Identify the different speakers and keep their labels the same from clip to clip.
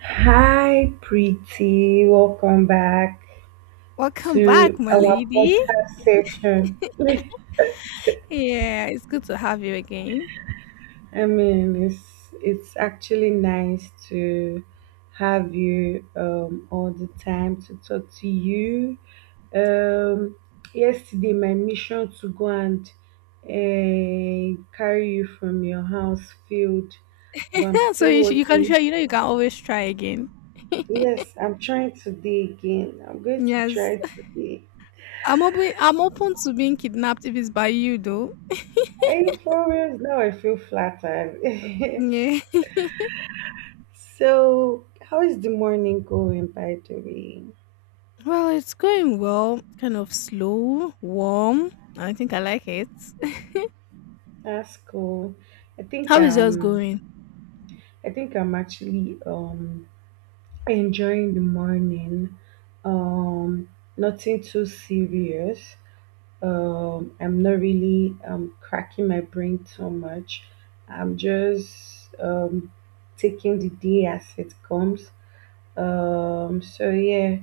Speaker 1: Hi, pretty. Welcome back
Speaker 2: Welcome back,
Speaker 1: to
Speaker 2: my
Speaker 1: our
Speaker 2: lady.
Speaker 1: podcast session.
Speaker 2: Yeah, it's good to have you again.
Speaker 1: I mean, it's it's actually nice to have you all the time to talk to you. Um, Yesterday, my mission to go and carry you from your house failed, but I'm still
Speaker 2: You can
Speaker 1: working.
Speaker 2: sure, you know, you can always try again.
Speaker 1: Yes, I'm trying today again. I'm going to
Speaker 2: Yes,
Speaker 1: try today.
Speaker 2: I'm open. I'm open to being kidnapped if it's by you, though.
Speaker 1: Are you serious? Now I feel flattered.
Speaker 2: Yeah.
Speaker 1: So, how is the morning going, by the way?
Speaker 2: Well, it's going well. Kind of slow, warm. I think I like it.
Speaker 1: That's cool. I think
Speaker 2: How is yours going?
Speaker 1: um, I think I'm actually enjoying the morning. Um, Nothing too serious. I'm not really cracking my brain too much. I'm just taking the day as it comes. So yeah,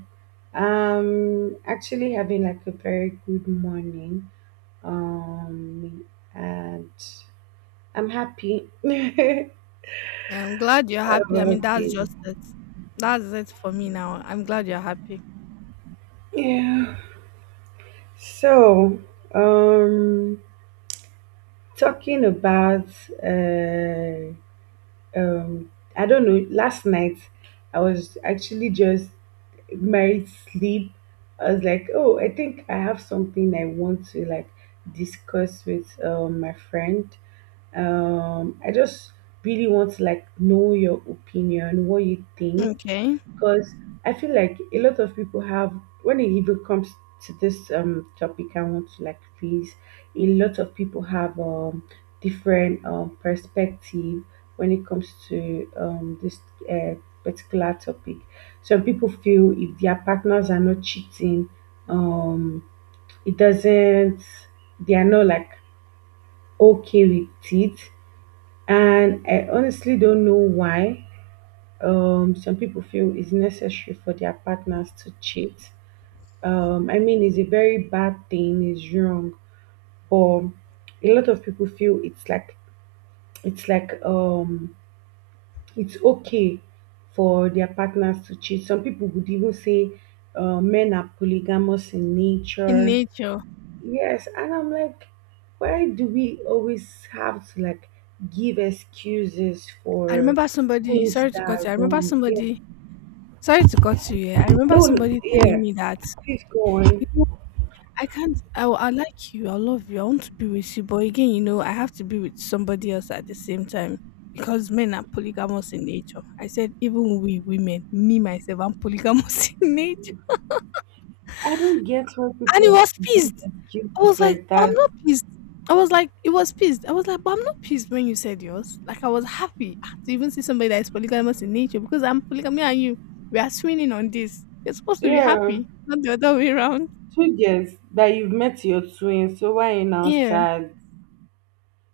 Speaker 1: I'm actually having like a very good morning. Um, and I'm happy. I'm
Speaker 2: Yeah, I'm glad you're happy. I mean, that's
Speaker 1: happy.
Speaker 2: just it. That's it for me now. I'm glad you're happy.
Speaker 1: Yeah. So, um, talking about, uh, I don't know. Last night, I was actually just married sleep. I was like, oh, I think I have something I want to like discuss with my friend. I just really want to like know your opinion, what you think,
Speaker 2: Okay.
Speaker 1: because I feel like a lot of people have when it even comes to this topic I want to like raise, a lot of people have different perspective when it comes to this uh, particular topic. Some people feel if their partners are not cheating, um it doesn't they are not like okay with it, and I honestly don't know why some people feel it's necessary for their partners to cheat. I mean, it's a very bad thing. It's wrong, but a lot of people feel it's like it's okay for their partners to cheat. Some people would even say men are polygamous in
Speaker 2: In
Speaker 1: nature.
Speaker 2: nature.
Speaker 1: Yes, and I'm like, why do we always have to like give excuses
Speaker 2: I
Speaker 1: for
Speaker 2: remember somebody.
Speaker 1: things
Speaker 2: Sorry to
Speaker 1: that
Speaker 2: cut
Speaker 1: are
Speaker 2: you. I remember
Speaker 1: wrong? Yeah.
Speaker 2: somebody Sorry to cut you here. I remember
Speaker 1: No,
Speaker 2: somebody telling
Speaker 1: yeah,
Speaker 2: me that,
Speaker 1: please go
Speaker 2: you
Speaker 1: on.
Speaker 2: know, I can't, I, will- I like you, I love you, I want to be with you. But again, you know, I have to be with somebody else at the same time because men are polygamous in nature. I said, even we women, me myself, I'm polygamous in nature.
Speaker 1: I don't get why
Speaker 2: And he
Speaker 1: people
Speaker 2: was
Speaker 1: give
Speaker 2: pissed. I was
Speaker 1: excuses
Speaker 2: like,
Speaker 1: like
Speaker 2: I'm
Speaker 1: that.
Speaker 2: not pissed. I was like, it was pissed. I was like, but I'm not pissed when you said yours. Like, I was happy, ah, to even see somebody that is polygamous in nature because I'm polygamy and you, we are swinging on this. You're supposed to be
Speaker 1: Yeah,
Speaker 2: happy, not the other way around.
Speaker 1: two girls that you've met your twins, so why you now
Speaker 2: Yeah.
Speaker 1: sad?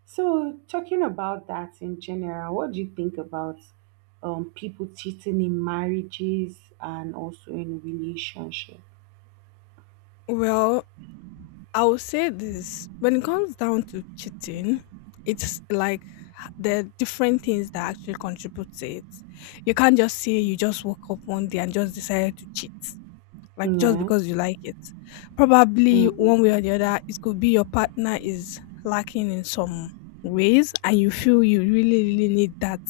Speaker 1: So talking about that in general, what do you think about people cheating in marriages and also in relationship?
Speaker 2: Well, I will say this: when it comes down to cheating, it's like there are different things that actually contribute to it. You can't just say you just woke up one day and just decided to cheat, like just
Speaker 1: Yeah.
Speaker 2: because you like it. Probably
Speaker 1: Mm.
Speaker 2: one way or the other, it could be your partner is lacking in some ways and you feel you really, really need that.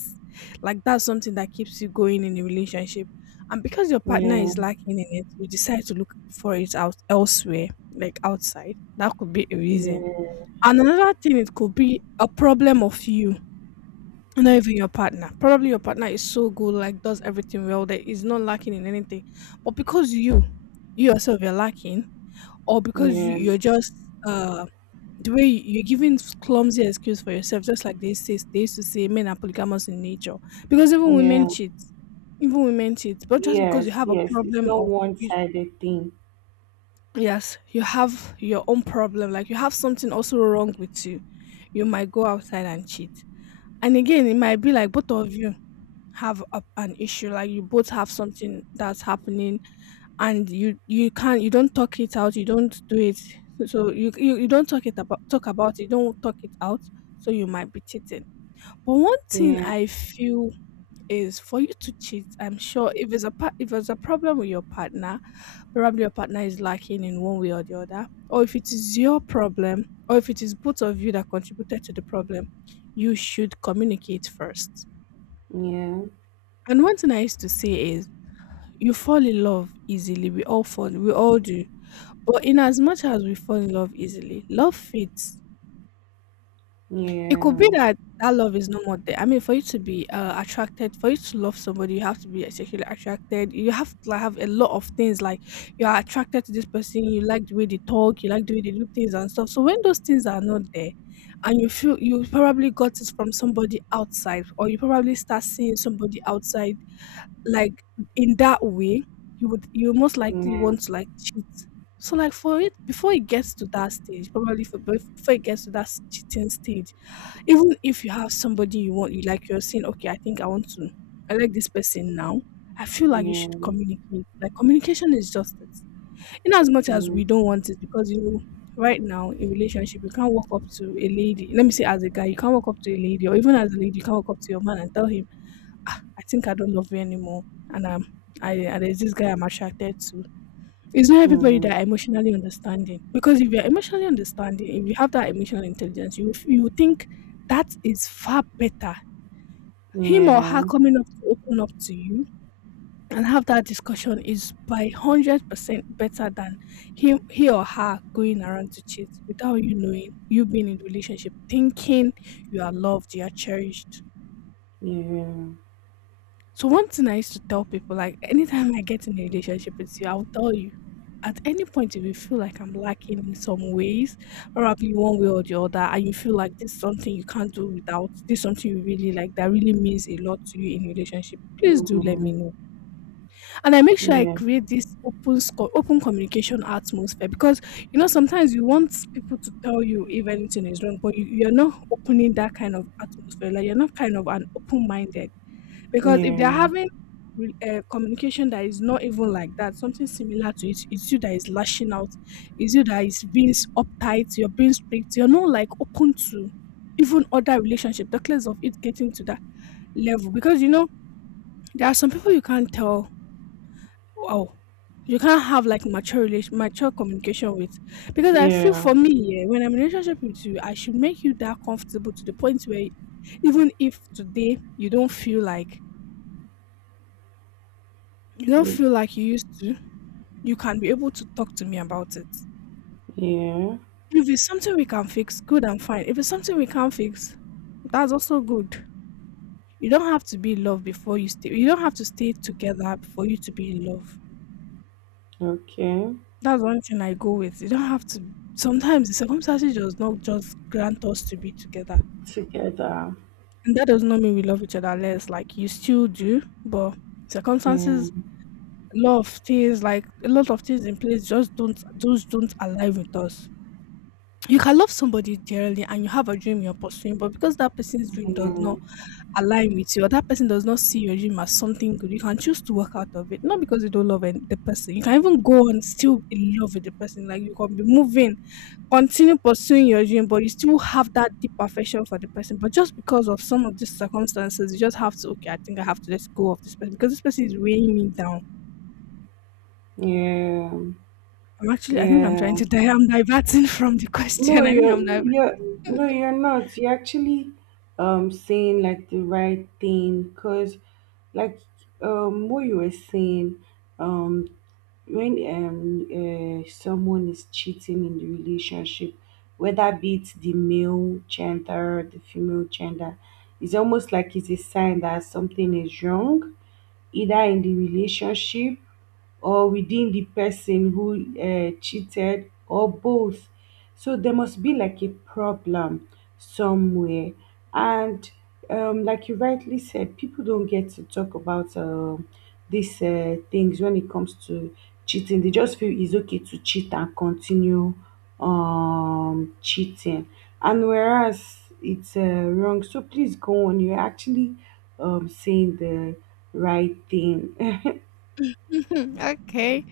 Speaker 2: Like that's something that keeps you going in the relationship. And because your partner
Speaker 1: Yeah,
Speaker 2: is lacking in it, you decide to look for it out elsewhere, like outside. That could be a reason.
Speaker 1: yeah,
Speaker 2: And another thing, it could be a problem of you, not even your partner. Probably your partner is so good, like does everything well, that is not lacking in anything. But because you yourself, you're lacking, or because you,
Speaker 1: yeah,
Speaker 2: you're just uh the way you're giving clumsy excuse for yourself, just like they say, they used to say men are polygamous in nature. Because even women
Speaker 1: yeah.
Speaker 2: cheat, even women cheat. But just because you
Speaker 1: Yes,
Speaker 2: have a
Speaker 1: yes. It's
Speaker 2: problem
Speaker 1: not
Speaker 2: of you,
Speaker 1: one-sided thing.
Speaker 2: yes, you have your own problem, like you have something also wrong with you, you might go outside and cheat. And again, it might be like both of you have a, an issue, like you both have something that's happening and you can't, you don't talk it out, you don't do it, so you don't talk it about, talk about it, you don't talk it out, so you might be cheating. But one thing
Speaker 1: Yeah,
Speaker 2: I feel is, for you to cheat, I'm sure if it's a part, if there's a problem with your partner, probably your partner is lacking in one way or the other, or if it is your problem, or if it is both of you that contributed to the problem, you should communicate first.
Speaker 1: yeah,
Speaker 2: And one thing I used to say is, you fall in love easily. We all fall. We all do. But in as much as we fall in love easily, love fades. It could
Speaker 1: yeah,
Speaker 2: be that that love is no more there. I mean, for you to be attracted, for you to love somebody, you have to be sexually attracted. You have to, like, have a lot of things. Like you are attracted to this person. You like the way they talk. You like the way they do things and stuff. So when those things are not there, and you feel you probably got it from somebody outside, or you probably start seeing somebody outside, like in that way, you most likely
Speaker 1: yeah,
Speaker 2: want to like cheat. So like for it, before it gets to that stage, probably for before it gets to that cheating stage, even if you have somebody you want, you like, you're saying, okay, I think I want to, I like this person now. I feel
Speaker 1: yeah,
Speaker 2: like you should
Speaker 1: yeah,
Speaker 2: communicate. Like communication is just it. In as much as we don't
Speaker 1: mm,
Speaker 2: want it, because you know, right now in relationship, you can't walk up to a lady. Let me say, as a guy, you can't walk up to a lady, or even as a lady, you can't walk up to your man and tell him, "Ah, I think I don't love you anymore. And I, and there's this guy I'm attracted to." It's not everybody that are emotionally understanding. Because if you're emotionally understanding, if you have that emotional intelligence, you think that is far better.
Speaker 1: yeah,
Speaker 2: Him or her
Speaker 1: yeah,
Speaker 2: coming up to open up to you and have that discussion is by 100% better than him, he or her going around to cheat without you knowing, you being in the relationship, thinking you are loved, you are cherished.
Speaker 1: mm,
Speaker 2: So one thing I used to tell people, like anytime I get in a relationship with you, I'll tell you. At any point, if you feel like I'm lacking in some ways, probably one way or the other, and you feel like this is something you can't do without, this is something you really like, that really means a lot to you in relationship, please do let me know, and I make sure I
Speaker 1: yeah,
Speaker 2: create this open open communication atmosphere. Because you know, sometimes you want people to tell you if anything is wrong, but you, you're not opening that kind of atmosphere. Like you're not kind of an open minded because if they're
Speaker 1: yeah,
Speaker 2: having communication that is not even like that, something similar to it, it's you that is lashing out, it's you that is being uptight, you're being strict, you're not like open to even other relationship, the class of it getting to that level. Because you know, there are some people you can't tell. Wow. You can't have like mature relation, mature communication with, because I feel
Speaker 1: yeah,
Speaker 2: for me, yeah, when I'm in a relationship with you, I should make you that comfortable to the point where, even if today you don't feel like, you don't
Speaker 1: y-
Speaker 2: feel like you used to, you can be able to talk to me about it.
Speaker 1: yeah.
Speaker 2: If it's something we can fix, good and fine. If it's something we can't fix, that's also good. You don't have to be in love before you stay. You don't have to stay together for you to be in love.
Speaker 1: Okay,
Speaker 2: That's one thing I go with. You don't have to. Sometimes the circumstances does not just grant us to be together,
Speaker 1: together.
Speaker 2: and that does not mean we love each other less. Like you still do, but
Speaker 1: Yeah,
Speaker 2: circumstances, a lot of things, like a lot of things in place, just don't, those don't align with us. You can love somebody dearly and you have a dream you're pursuing, but because that person's dream does
Speaker 1: yeah,
Speaker 2: not align with you, or that person does not see your dream as something good, you can choose to work out of it. Not because you don't love the person. You can even go and still in love with the person. Like you can be moving, continue pursuing your dream, but you still have that deep affection for the person. But just because of some of these circumstances, you just have to, okay, I think I have to let go of this person because this person is weighing me down.
Speaker 1: yeah,
Speaker 2: I'm actually, I think I'm trying
Speaker 1: yeah.
Speaker 2: to die. I'm diverting from the
Speaker 1: No,
Speaker 2: question. I think
Speaker 1: you're
Speaker 2: I'm
Speaker 1: you're no, you're not. You're actually saying like the right thing because like what you were saying um when someone is cheating in the relationship, whether be it the male gender, the female gender, it's almost like it's a sign that something is wrong, either in the relationship or within the person who cheated or both. So there must be like a problem somewhere. And like you rightly said, people don't get to talk about these things when it comes to cheating. They just feel it's okay to cheat and continue cheating. And whereas it's wrong, so please go on. You're actually saying the right thing.
Speaker 2: okay.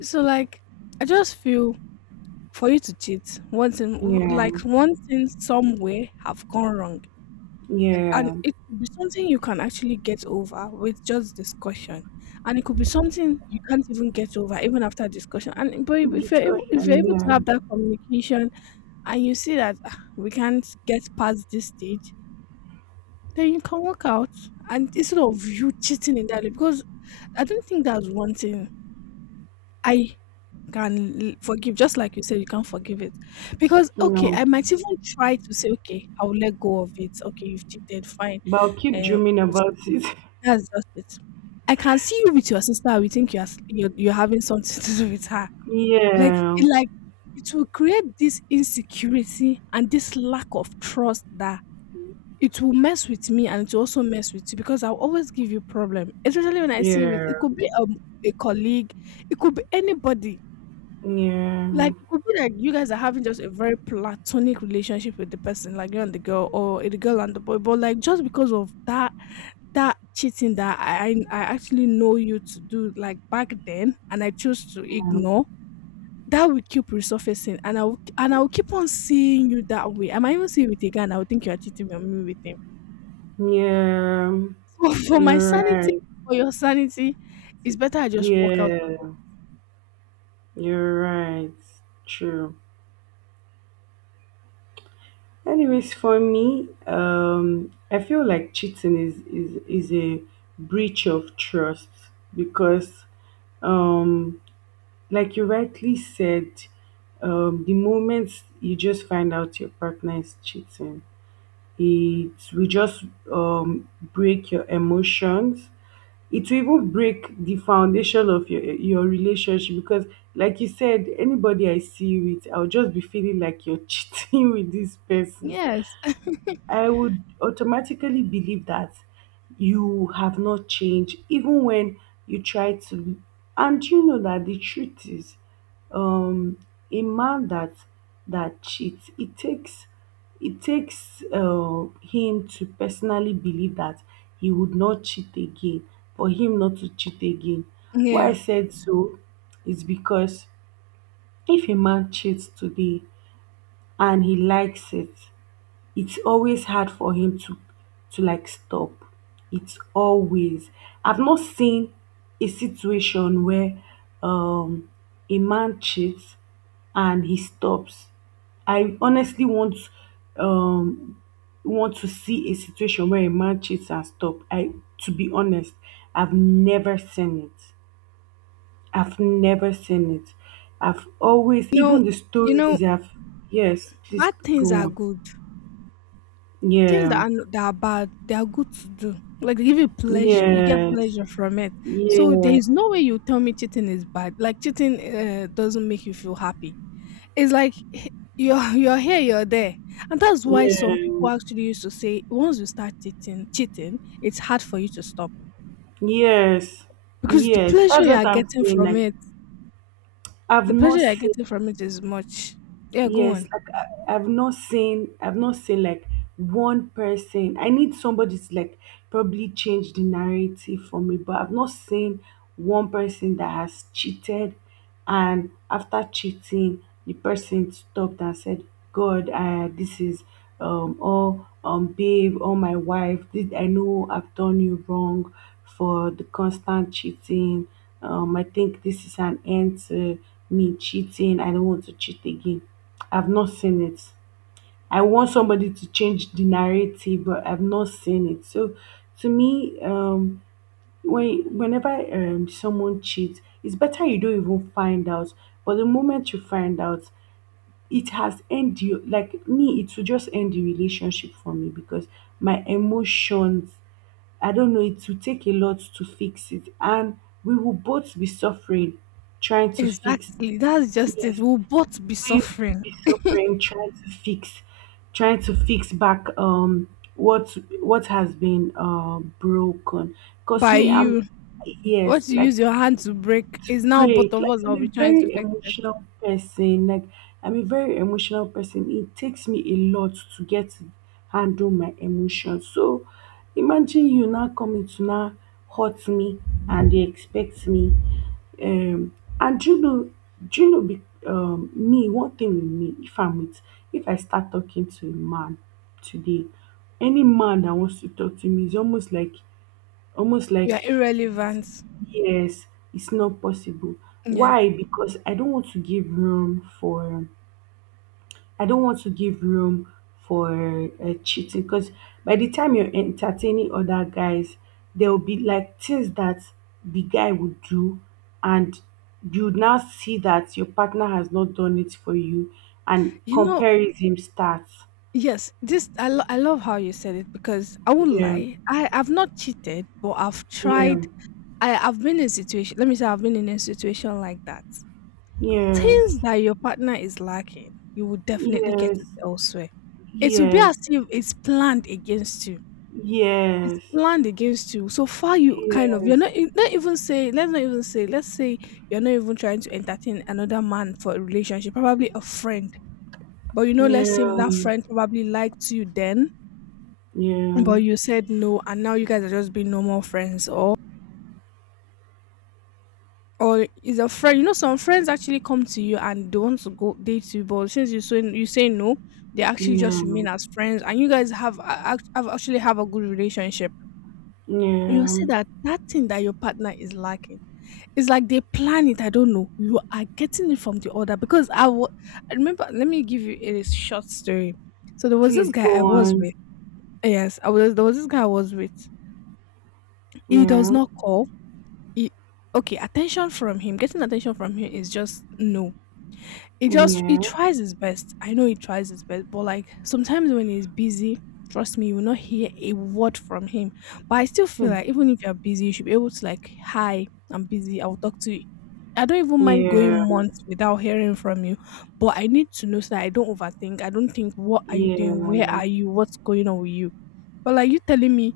Speaker 2: So like I just feel for you to cheat, one thing,
Speaker 1: Yeah.
Speaker 2: like one thing somewhere have gone wrong. And
Speaker 1: Yeah,
Speaker 2: it could be something you can actually get over with just discussion. And it could be something you can't even get over even after discussion. And but if you're able, if you're
Speaker 1: discussion.
Speaker 2: able to
Speaker 1: Yeah,
Speaker 2: have that communication and you see that, "Ah, we can't get past this stage," then you can work out, and instead of you cheating in that way, because I don't think that's one thing I can forgive, just like you said, you can't forgive it. Because, okay,
Speaker 1: no,
Speaker 2: I might even try to say, okay, I'll let go of it. Okay, you've cheated, fine.
Speaker 1: but I'll keep
Speaker 2: Uh,
Speaker 1: dreaming about it.
Speaker 2: that's just it. I can see you with your sister. We think you're having something to do with her. Like,
Speaker 1: Yeah,
Speaker 2: like it will create this insecurity and this lack of trust, that it will mess with me and it will also mess with you because I'll always give you problem. Especially when I see it,
Speaker 1: yeah,
Speaker 2: could be a colleague, it could be anybody,
Speaker 1: yeah,
Speaker 2: like it could be like you guys are having just a very platonic relationship with the person, like you and the girl, or the girl and the boy. But like just because of that cheating that I actually know you to do like back then, and I chose to ignore, that will keep resurfacing, and I will keep on seeing you that way. I might even see you with a guy, and I will think you are cheating on me with him.
Speaker 1: yeah.
Speaker 2: So for my
Speaker 1: You're
Speaker 2: sanity,
Speaker 1: right.
Speaker 2: for your sanity, it's better I just walk out.
Speaker 1: Yeah, you're right. True. Anyways, for me, I feel like cheating is a breach of trust because, um, like you rightly said, the moment you just find out your partner is cheating, it will just um, break your emotions. It will even break the foundation of your relationship because, like you said, anybody I see you with, I'll just be feeling like you're cheating with this person.
Speaker 2: Yes,
Speaker 1: I would automatically believe that you have not changed, even when you try to. And you know that the truth is, um, a man that that cheats, it takes it takes him to personally believe that he would not cheat again, for him not to cheat again. Why I
Speaker 2: yeah.
Speaker 1: said so is because if a man cheats today and he likes it, it's always hard for him to like stop. It's always. I've not seen a situation where um a man cheats and he stops. I honestly um want to see a situation where a man cheats and stop. I, to be honest, I've never seen it. I've never seen it. I've always
Speaker 2: You know,
Speaker 1: even the
Speaker 2: you know,
Speaker 1: stories I've, yes, please
Speaker 2: bad
Speaker 1: go
Speaker 2: things are
Speaker 1: on.
Speaker 2: good. Things
Speaker 1: Yeah.
Speaker 2: that are no that are bad, they are good to do. Like they give you pleasure, you get
Speaker 1: Yes,
Speaker 2: pleasure from it. So there
Speaker 1: yeah,
Speaker 2: is no way you tell me cheating is bad. Like cheating doesn't make you feel happy. It's like you're here, you're there, and that's why
Speaker 1: yeah,
Speaker 2: some people actually used to say once you start cheating, it's hard for you to stop
Speaker 1: yes,
Speaker 2: because the
Speaker 1: yes.
Speaker 2: pleasure
Speaker 1: That's
Speaker 2: you are
Speaker 1: what I'm
Speaker 2: getting
Speaker 1: saying.
Speaker 2: from
Speaker 1: Like,
Speaker 2: it,
Speaker 1: I've
Speaker 2: the pleasure
Speaker 1: not
Speaker 2: you are getting
Speaker 1: seen.
Speaker 2: from it is much. Yeah, go
Speaker 1: Yes,
Speaker 2: on.
Speaker 1: I've not seen like one person. I need somebody to like probably change the narrative for me, but I've not seen one person that has cheated, and after cheating, the person stopped and said, "God, this is all babe or my wife. Did I know I've done you wrong for the constant cheating? I think this is an end to me cheating. I don't want to cheat again." I've not seen it. I want somebody to change the narrative, but I've not seen it. So to me, when whenever someone cheats, it's better you don't even find out. But the moment you find out, it has end you like me. It will just end the relationship for me because my emotions. I don't know. It will take a lot to fix it, and we will both be suffering trying to fix.
Speaker 2: Exactly. That's just it.
Speaker 1: Yes,
Speaker 2: We'll both be
Speaker 1: we
Speaker 2: suffering
Speaker 1: be so praying trying to fix back what has been broken because
Speaker 2: by
Speaker 1: me I'm
Speaker 2: you.
Speaker 1: yes
Speaker 2: What you
Speaker 1: like
Speaker 2: use your hand to break is now both
Speaker 1: great.
Speaker 2: of
Speaker 1: Like
Speaker 2: us that
Speaker 1: I'm
Speaker 2: will
Speaker 1: a
Speaker 2: be trying to
Speaker 1: very
Speaker 2: fix it.
Speaker 1: emotional person. Like I'm a very emotional person. It takes me a lot to get to handle my emotions. So imagine you now coming to now hurt me and they expect me. Um and do you know do you know me one thing with me if I'm with if I start talking to a man today, any man that wants to talk to me is almost like almost
Speaker 2: You are
Speaker 1: like
Speaker 2: irrelevant.
Speaker 1: yes, it's not possible.
Speaker 2: Yeah.
Speaker 1: Why? Because I don't want to give room for I don't want to give room for cheating. Because by the time you're entertaining other guys, there will be like things that the guy would do, and you now see that your partner has not done it for you, and
Speaker 2: You know,
Speaker 1: comparison starts.
Speaker 2: yes, this I love how you said it because I won't
Speaker 1: Yeah,
Speaker 2: lie. I've not cheated, but I've
Speaker 1: yeah,
Speaker 2: tried. I've been in situation. Let me say I've been in a situation like that.
Speaker 1: yes,
Speaker 2: Things that your partner is lacking, you will definitely get
Speaker 1: yes,
Speaker 2: it elsewhere. It will be
Speaker 1: yes,
Speaker 2: as if it's planned against you. It's
Speaker 1: yes.
Speaker 2: planned against you. So far, you kind of you're
Speaker 1: Yes,
Speaker 2: not even say let's say you're not even trying to entertain another man for a relationship, probably a friend. But you know, let's say
Speaker 1: yeah,
Speaker 2: that friend probably liked you then,
Speaker 1: yeah,
Speaker 2: but you said no, and now you guys are just being normal friends, or is a friend. You know, some friends actually come to you and they want to go date you, but since you say no, they actually just
Speaker 1: yeah,
Speaker 2: remain as friends, and you guys have, a- act- have actually have a good relationship. You
Speaker 1: yeah.
Speaker 2: see that thing that your partner is lacking, it's like they plan it. I don't know. You are getting it from the other because I remember. Let me give you a short story. So there was this
Speaker 1: Please
Speaker 2: guy
Speaker 1: go
Speaker 2: I was
Speaker 1: on.
Speaker 2: with. Yes, I was. There was this guy I was with. He does
Speaker 1: Yeah,
Speaker 2: not call. He, okay, attention from him. Getting attention from him is just no. He
Speaker 1: yeah,
Speaker 2: tries his best. I know he tries his best, but like sometimes when he's busy, trust me, you will not hear a word from him. But I still feel like
Speaker 1: hmm,
Speaker 2: even if you're busy, you should be able to like, hi, I'm busy, I'll talk to you. I don't even mind
Speaker 1: yeah,
Speaker 2: going months without hearing from you, but I need to know so that I don't overthink. I don't think, what are you doing? Where
Speaker 1: yeah,
Speaker 2: are you? What's going on with you? But like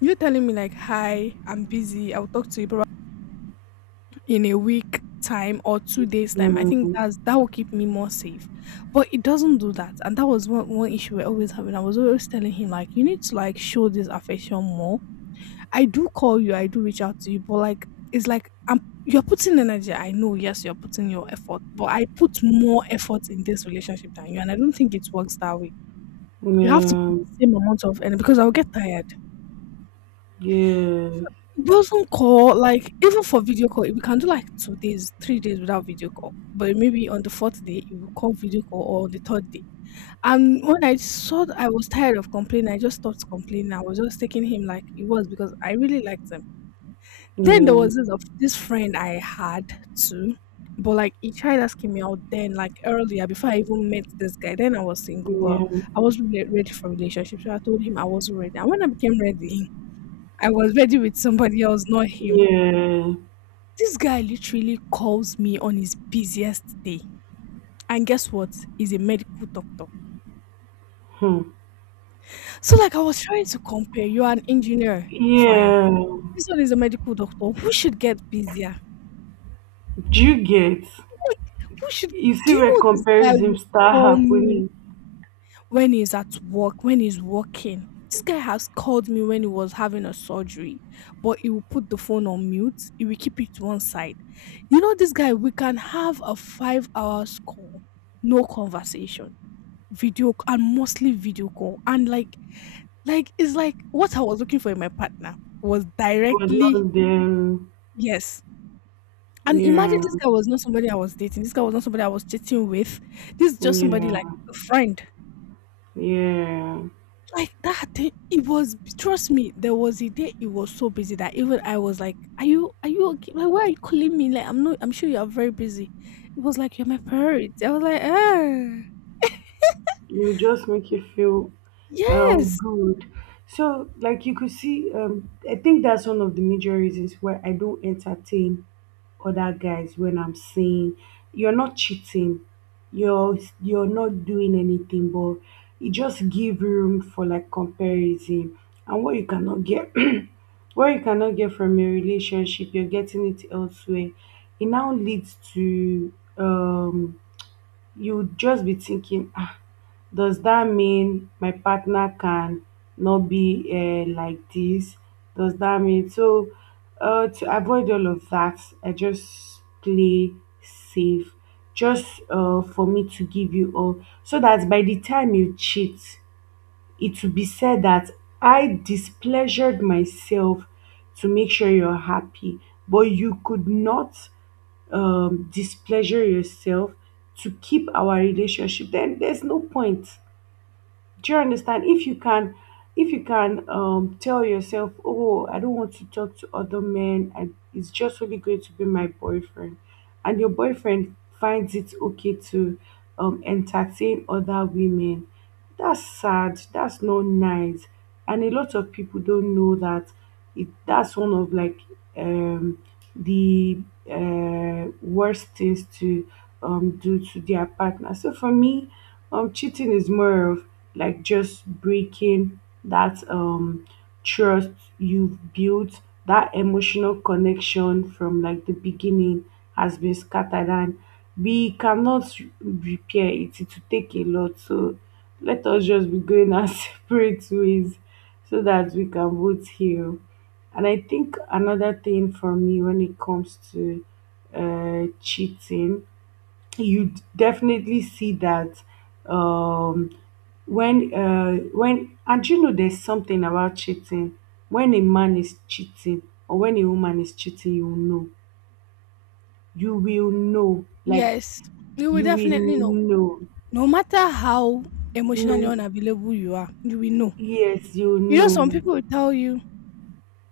Speaker 2: you telling me like, hi, I'm busy, I'll talk to you in a week time or two days time. I think
Speaker 1: mm,
Speaker 2: that will keep me more safe. But it doesn't do that. And that was one issue we're always having. I was always telling him like you need to like show this affection more. I do call you, I do reach out to you, but like it's like I'm you're putting energy. I know, yes, you're putting your effort, but I put more effort in this relationship than you, and I don't think it works that way. You have to put
Speaker 1: yeah,
Speaker 2: the same amount of energy because I'll get tired.
Speaker 1: yeah,
Speaker 2: So
Speaker 1: yeah,
Speaker 2: it doesn't call, like even for video call, we can do like 2 days, 3 days without video call. But maybe on the fourth day, you will call video call, or on the third day. And when I saw that I was tired of complaining, I just stopped complaining. I was just taking him like it was because I really liked him. Then there was this friend I had too. But like he tried asking me out then, like earlier before I even met this guy. Then I was single, but I was really ready for relationship. So I told him I wasn't ready. And when I became ready, I was ready with somebody else, not him.
Speaker 1: yeah, yeah.
Speaker 2: This guy literally calls me on his busiest day. And guess what? He's a medical doctor.
Speaker 1: Hmm,
Speaker 2: So, like, I was trying to compare. You're an engineer. Fine.
Speaker 1: yeah.
Speaker 2: This one is a medical doctor. Who should get busier?
Speaker 1: Do you get?
Speaker 2: Like, who should.
Speaker 1: You see
Speaker 2: Do you
Speaker 1: where
Speaker 2: know this guy
Speaker 1: comparison
Speaker 2: will
Speaker 1: start
Speaker 2: call me
Speaker 1: happening,
Speaker 2: when he's at work, when he's working? This guy has called me when he was having a surgery, but he will put the phone on mute. He will keep it to one side. You know, this guy, we can have a 5 hours call, no conversation. Video c- and Mostly video call. And like it's like what I was looking for in my partner was
Speaker 1: but
Speaker 2: directly
Speaker 1: not then.
Speaker 2: yes. And imagine
Speaker 1: Yeah,
Speaker 2: this guy was not somebody I was dating. This guy was not somebody I was chatting with. This is just somebody
Speaker 1: yeah,
Speaker 2: like a friend.
Speaker 1: yeah.
Speaker 2: Like that thing, it was, trust me, there was a day it was so busy that even I was like, are you okay? Like why are you calling me? Like I'm not, I'm sure you are very busy. It was like you're my priority. I was like, ah,
Speaker 1: It will just make you feel
Speaker 2: yes.
Speaker 1: good. So, like you could see, I think that's one of the major reasons why I don't entertain other guys when I'm saying you're not cheating, you're you're not doing anything, but it just give room for like comparison and what you cannot get, what you cannot get from a relationship, you're getting it elsewhere. It now leads to you just be thinking, ah, does that mean my partner can not be like this? Does that mean so? To avoid all of that, I just play safe, just for me to give you all, so that by the time you cheat, it will be said that I displeasured myself to make sure you're happy, but you could not displeasure yourself to keep our relationship. Then there's no point, do you understand? If you can tell yourself, "Oh, I don't want to talk to other men. And it's just only going to be my boyfriend," and your boyfriend finds it okay to entertain other women, that's sad. That's not nice, and a lot of people don't know that it, that's one of like um, the worst things to do to their partner. So for me, cheating is more of like just breaking that trust you've built, that emotional connection from like the beginning has been scattered, and we cannot repair it. It will take a lot. So let us just be going our separate ways so that we can both heal. And I think another thing for me when it comes to cheating, you definitely see that um, when when and you know there's something about cheating. When a man is cheating or when a woman is cheating, you will know. You will know. Like
Speaker 2: Yes. You will
Speaker 1: you
Speaker 2: definitely
Speaker 1: will
Speaker 2: know.
Speaker 1: know.
Speaker 2: No matter how emotionally
Speaker 1: No.
Speaker 2: unavailable you are, you will know.
Speaker 1: Yes, you will
Speaker 2: You know, some
Speaker 1: know.
Speaker 2: people will tell you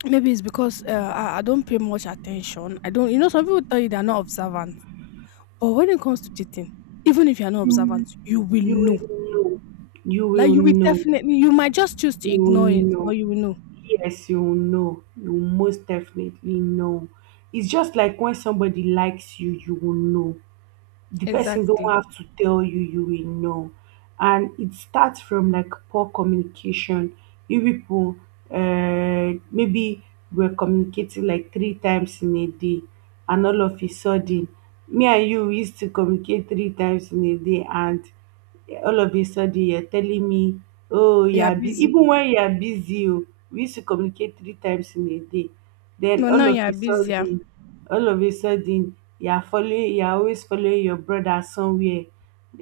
Speaker 2: maybe it's because I don't pay much attention. I don't, you know, some people tell you they're not observant. But when it comes to cheating, even if you're not
Speaker 1: You
Speaker 2: observant, you
Speaker 1: will,
Speaker 2: will
Speaker 1: you
Speaker 2: know.
Speaker 1: will know. You
Speaker 2: Like
Speaker 1: will
Speaker 2: you will
Speaker 1: know.
Speaker 2: definitely, you might just choose to
Speaker 1: You will
Speaker 2: ignore it, but
Speaker 1: know.
Speaker 2: you will know.
Speaker 1: Yes, you know. You most definitely know. It's just like when somebody likes you, you will know. The person don't
Speaker 2: Exactly.
Speaker 1: have to tell you, you will know. And it starts from like poor communication. You people maybe we're communicating like three times in a day, and all of a sudden, me and you used to communicate three times in a day, and all of a sudden you're telling me, oh, you
Speaker 2: You are
Speaker 1: are bu-"
Speaker 2: busy.
Speaker 1: even when you are busy, oh, we used to communicate three times in a day. Then
Speaker 2: No, now
Speaker 1: all
Speaker 2: you
Speaker 1: of
Speaker 2: are
Speaker 1: a
Speaker 2: busier.
Speaker 1: sudden, all of a sudden, you are following, you are always following your brother somewhere.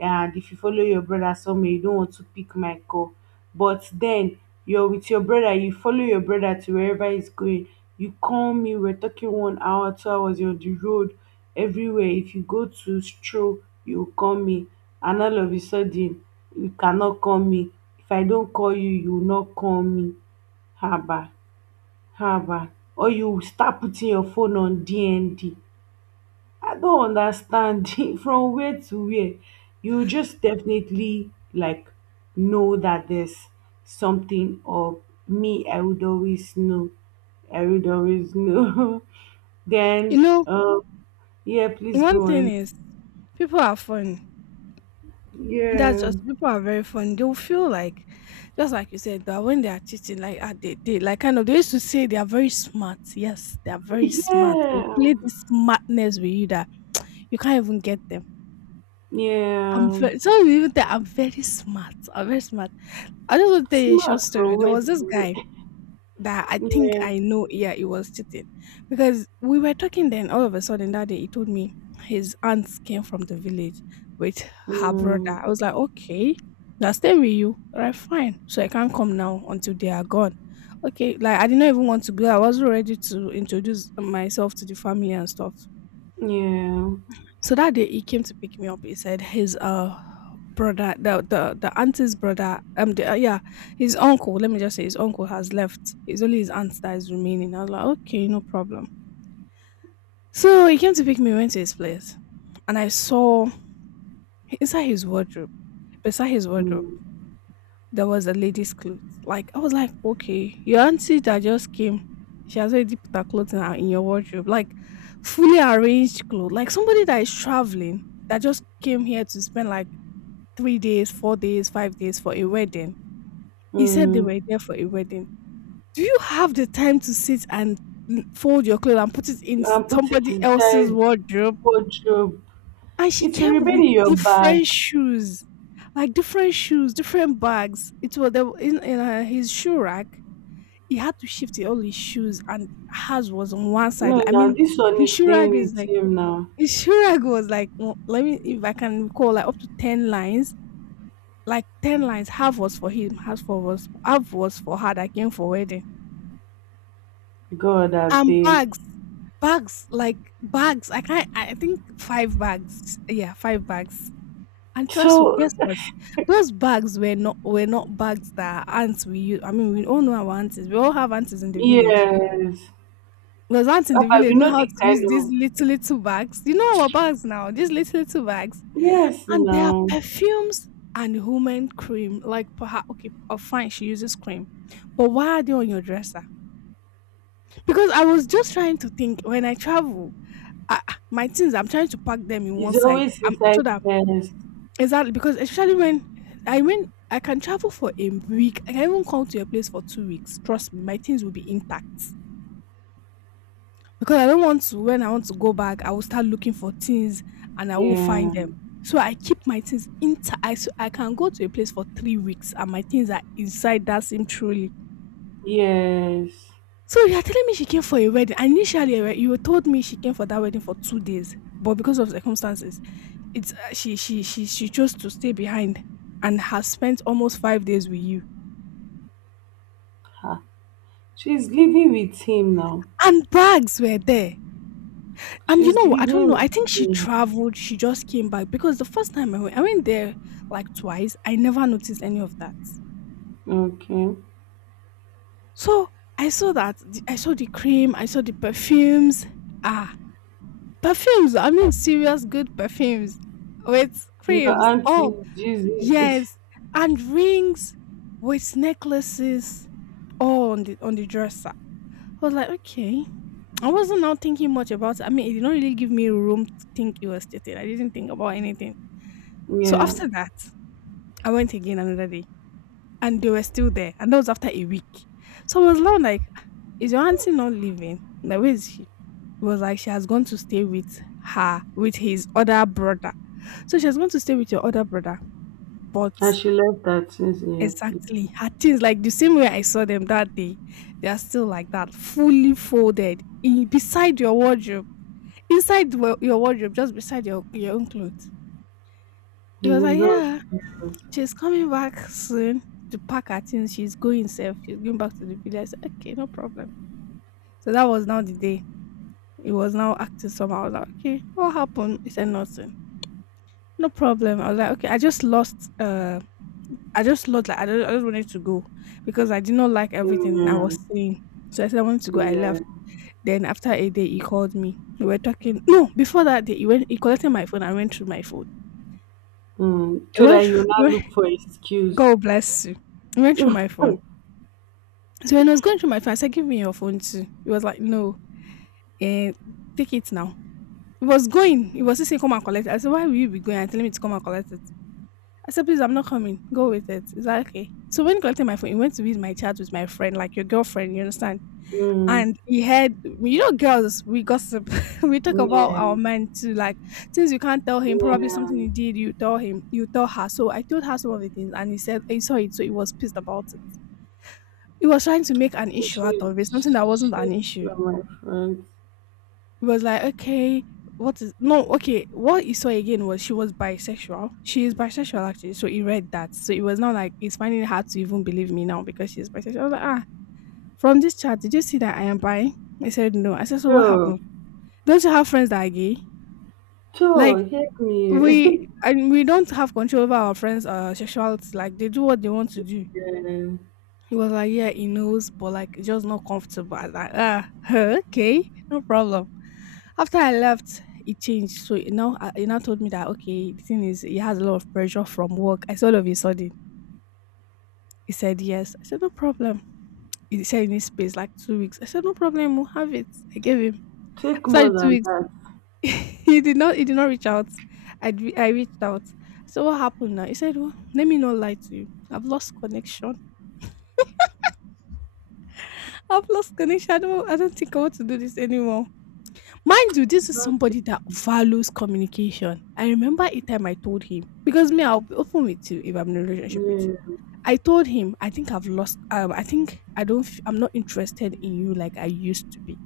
Speaker 1: And if you follow your brother somewhere, you don't want to pick my call. But then you're with your brother, you follow your brother to wherever he's going. You call me, we're talking 1 hour, 2 hours, you're on the road everywhere. If you go to stroll, you call me and all of a sudden you cannot call me, if I don't call you, you will not call me. Haba, haba. Or you will start putting your phone on DND. I don't understand. From where to where, you just definitely like know that there's something or me, I would always know, I would always know.
Speaker 2: You
Speaker 1: then
Speaker 2: know,
Speaker 1: um yeah, please
Speaker 2: one
Speaker 1: go
Speaker 2: thing
Speaker 1: on.
Speaker 2: is people are funny. That's
Speaker 1: Yeah.
Speaker 2: just people are very funny. They'll feel like, just like you said, that when they are cheating, like ah, they like kind of they used to say they are very smart. Yes, they are very smart. They'll
Speaker 1: Yeah,
Speaker 2: play this smartness with you that you can't even get them. I'm
Speaker 1: yeah.
Speaker 2: very some people even think I'm very smart. I'm very smart. I just want to tell you a short
Speaker 1: Smart
Speaker 2: story.
Speaker 1: from
Speaker 2: There
Speaker 1: where
Speaker 2: was this
Speaker 1: to.
Speaker 2: guy that I think
Speaker 1: Yeah.
Speaker 2: I know, yeah, it was cheating. Because we were talking then, all of a sudden that day, he told me his aunts came from the village with her brother.
Speaker 1: Mm,
Speaker 2: I was like, okay, they're staying with you. All right, fine. So I can't come now until they are gone. Okay, like I did not even want to go. I was already to introduce myself to the family and stuff.
Speaker 1: yeah.
Speaker 2: So that day he came to pick me up. He said his brother, the auntie's brother, yeah, his uncle. Let me just say his uncle has left. It's only his aunt that is remaining. I was like, okay, no problem. So he came to pick me. Went to his place, and I saw inside his wardrobe, beside his wardrobe.
Speaker 1: Mm,
Speaker 2: There was a lady's clothes. Like I was like, okay, your auntie that just came, she has already put her clothes in your wardrobe, like fully arranged clothes. Like somebody that is traveling that just came here to spend like 3 days, 4 days, 5 days for a wedding. He said they were
Speaker 1: mm.
Speaker 2: there for a wedding. Do you have the time to sit and fold your clothes and put it in
Speaker 1: And put it
Speaker 2: somebody else's
Speaker 1: inside
Speaker 2: wardrobe?
Speaker 1: wardrobe.
Speaker 2: And she
Speaker 1: It will
Speaker 2: came with
Speaker 1: remain in your bag.
Speaker 2: different shoes, like different shoes, different bags. It was there in, his shoe rack. He had to shift all his shoes and hers was on one side.
Speaker 1: No,
Speaker 2: I
Speaker 1: now
Speaker 2: mean,
Speaker 1: this one
Speaker 2: his
Speaker 1: is
Speaker 2: shoe
Speaker 1: staying
Speaker 2: rag is
Speaker 1: with
Speaker 2: like
Speaker 1: him now.
Speaker 2: his shoe rag was like w let me if I can recall, like, up to 10 lines, like 10 lines, half was for him, half was for her that came for wedding.
Speaker 1: God, I
Speaker 2: And
Speaker 1: beg.
Speaker 2: bags, bags, like bags. I can't I think 5 bags. Yeah, 5 bags. And trust w
Speaker 1: So,
Speaker 2: guess what? Those bags were not bags that our aunts we use. I mean, we all know our aunties. We all have aunties in the village.
Speaker 1: yes.
Speaker 2: There's aunt in the
Speaker 1: Papa,
Speaker 2: village
Speaker 1: we
Speaker 2: know
Speaker 1: know
Speaker 2: how
Speaker 1: the
Speaker 2: to
Speaker 1: kind
Speaker 2: use these
Speaker 1: of.
Speaker 2: little, little bags. You know our bags now, these little, little bags.
Speaker 1: Yes,
Speaker 2: And they are
Speaker 1: now.
Speaker 2: perfumes and women cream. Like perhaps okay, oh fine, she uses cream. But why are they on your dresser? Because I was just trying to think when I travel, my things I'm trying to pack them in one
Speaker 1: It's
Speaker 2: side.
Speaker 1: always inside
Speaker 2: So that
Speaker 1: first.
Speaker 2: exactly because especially when I went, I can travel for a week. I can even come to your place for 2 weeks. Trust me, my things will be intact. Because I don't want to when I want to go back, I will start looking for things and I won't find
Speaker 1: Yeah.
Speaker 2: them. So I keep my things intact. I can go to a place for 3 weeks and my things are inside that same trolley.
Speaker 1: Yes.
Speaker 2: So you're telling me she came for a wedding. And initially, right, you told me she came for that wedding for 2 days, but because of circumstances, it's she chose to stay behind and has spent almost 5 days with you.
Speaker 1: Ha. She's living with him now.
Speaker 2: And bags were there. And you
Speaker 1: She's
Speaker 2: know, I don't
Speaker 1: living
Speaker 2: know. I think
Speaker 1: with
Speaker 2: she
Speaker 1: him.
Speaker 2: traveled. She just came back because the first time I went there like twice. I never noticed any of that.
Speaker 1: Okay.
Speaker 2: So I saw that. I saw the cream. I saw the perfumes. Ah, perfumes. I mean, serious good perfumes with
Speaker 1: Your
Speaker 2: creams. Oh,
Speaker 1: auntie, Jesus.
Speaker 2: yes. And rings with necklaces all on on the dresser. I was like, okay. I wasn't now thinking much about it. I mean, it did not really give me room to think it was cheating. I didn't think about anything. So
Speaker 1: Yeah.
Speaker 2: after that, I went again another day and they were still there. And that was after a week. So I was now like, "Ah, is your auntie not leaving? Like, where is she? It was like she has gone to stay with her, with his other brother. So she has gone to stay with your other brother."
Speaker 1: And
Speaker 2: But
Speaker 1: she left that since, yeah,
Speaker 2: exactly her things, like the same way I saw them that day, they are still like that, fully folded in beside your wardrobe. Your wardrobe, just beside your own clothes. It was
Speaker 1: please.
Speaker 2: like,
Speaker 1: It's not
Speaker 2: yeah,
Speaker 1: serious.
Speaker 2: she's coming back soon to pack her things. She's going safe. She's going back to the village. I said, okay, no problem. So that was now the day. It was now acting somehow. I was like, okay, what happened? He said nothing. No problem. I was like, okay, I just lost. I just lost. Like, I just wanted to go because I did not like everything I was
Speaker 1: Mm,
Speaker 2: seeing. So I said I wanted to go.
Speaker 1: yeah.
Speaker 2: I
Speaker 1: Yeah.
Speaker 2: left. Then after a day, he called me. We were talking. No, before that day, he went. He collected my phone. I went through my phone.
Speaker 1: Mm.
Speaker 2: I
Speaker 1: So that
Speaker 2: went.
Speaker 1: you
Speaker 2: through-
Speaker 1: will
Speaker 2: he
Speaker 1: not
Speaker 2: went-
Speaker 1: look for excuse.
Speaker 2: God bless you. He went through my phone. So when I was going through my phone, I said, "Give me your phone too." He was like, "No, eh, take it now." He was going. He was just saying, "Come and collect it." I said, "Why will you be going and telling me to come and collect it?" I said, "Please, I'm not coming. Go with it. Is that okay?" So when he collected my phone, he went to read my chat with my friend, like your girlfriend. You understand?
Speaker 1: Mm,
Speaker 2: And he had, you know, girls. We gossip. We talk about our
Speaker 1: yeah,
Speaker 2: men too, like things you can't tell him. Probably
Speaker 1: yeah.
Speaker 2: something he did. You tell him. You tell her. So I told her some of the things, and he said he saw it, so he was pissed about it. He was trying to make an issue out
Speaker 1: She,
Speaker 2: of it, something that wasn't an
Speaker 1: she.
Speaker 2: issue.
Speaker 1: From my friends.
Speaker 2: Was like, okay, what is no, okay, what he saw again was she was bisexual. She is bisexual actually, so he read that. So it was not like he's finding it hard to even believe me now because she's bisexual. I was like, ah, from this chat, did you see that I am bi? He said no. I said, so what
Speaker 1: So,
Speaker 2: happened? Don't you have friends that are gay? Like
Speaker 1: so help
Speaker 2: we
Speaker 1: me.
Speaker 2: and we don't have control over our friends' sexuality. Like they do what they want to do.
Speaker 1: Yeah.
Speaker 2: He was like, yeah, he knows, but like, it's just not comfortable. I was like, ah, okay, no problem. After I left, it changed. So you know, he now told me that okay, the thing is, he has a lot of pressure from work. I said all of a sudden, he said yes. I said no problem. He said he needs space like 2 weeks. I said no problem, we'll have it. I gave him
Speaker 1: Take
Speaker 2: after
Speaker 1: more
Speaker 2: the two
Speaker 1: than
Speaker 2: weeks.
Speaker 1: that.
Speaker 2: He did not. He did not reach out. I reached out. So what happened now? He said, well, let me not lie to you. I've lost connection. I've lost connection. I don't think I want to do this anymore. Mind you, this is
Speaker 1: Not take-
Speaker 2: somebody that values communication. I remember a time I told him, because me, I'll be open with you if I'm in a relationship with you.
Speaker 1: Yeah,
Speaker 2: I told him, I think I've lost, I think I don't, f- I'm not interested in you like I used to be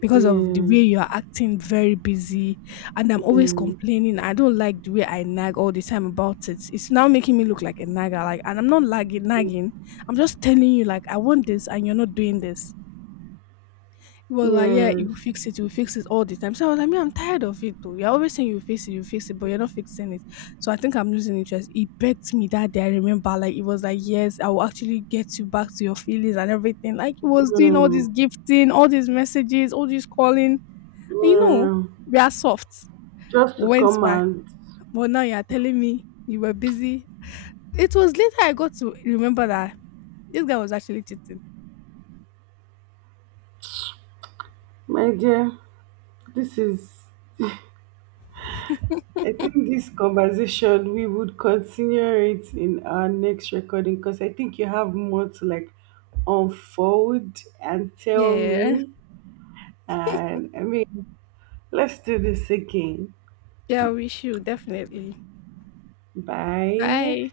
Speaker 2: because of the
Speaker 1: yeah,
Speaker 2: way you are acting very busy and I'm always complaining. I don't like the way I nag all the time about it. It's now making me look like a nagger. Like, and I'm not nagging. I'm just telling you, like, I want this and you're not doing this. Well, like, yeah,
Speaker 1: yeah, yes.
Speaker 2: you fix it all the time. So I was like, me, I'm tired of it though. You're always saying you fix it, but you're not fixing it. So I think I'm losing interest. He begged me that day. I remember, like, it was like, yes, I will actually get you back to your feelings and everything. Like, he was doing all
Speaker 1: Mm.
Speaker 2: this gifting, all these messages, all this calling. And you know,
Speaker 1: Yeah,
Speaker 2: we are soft.
Speaker 1: just to
Speaker 2: Went
Speaker 1: come
Speaker 2: back,
Speaker 1: and,
Speaker 2: but now you're telling me you were busy. It was later I got to remember that this guy was actually cheating.
Speaker 1: my dear, this is, I think this conversation, we would continue it in our next recording because I think you have more to like unfold and tell
Speaker 2: Yeah,
Speaker 1: me. And I mean, let's do this again.
Speaker 2: yeah, we should definitely.
Speaker 1: Bye.
Speaker 2: Bye.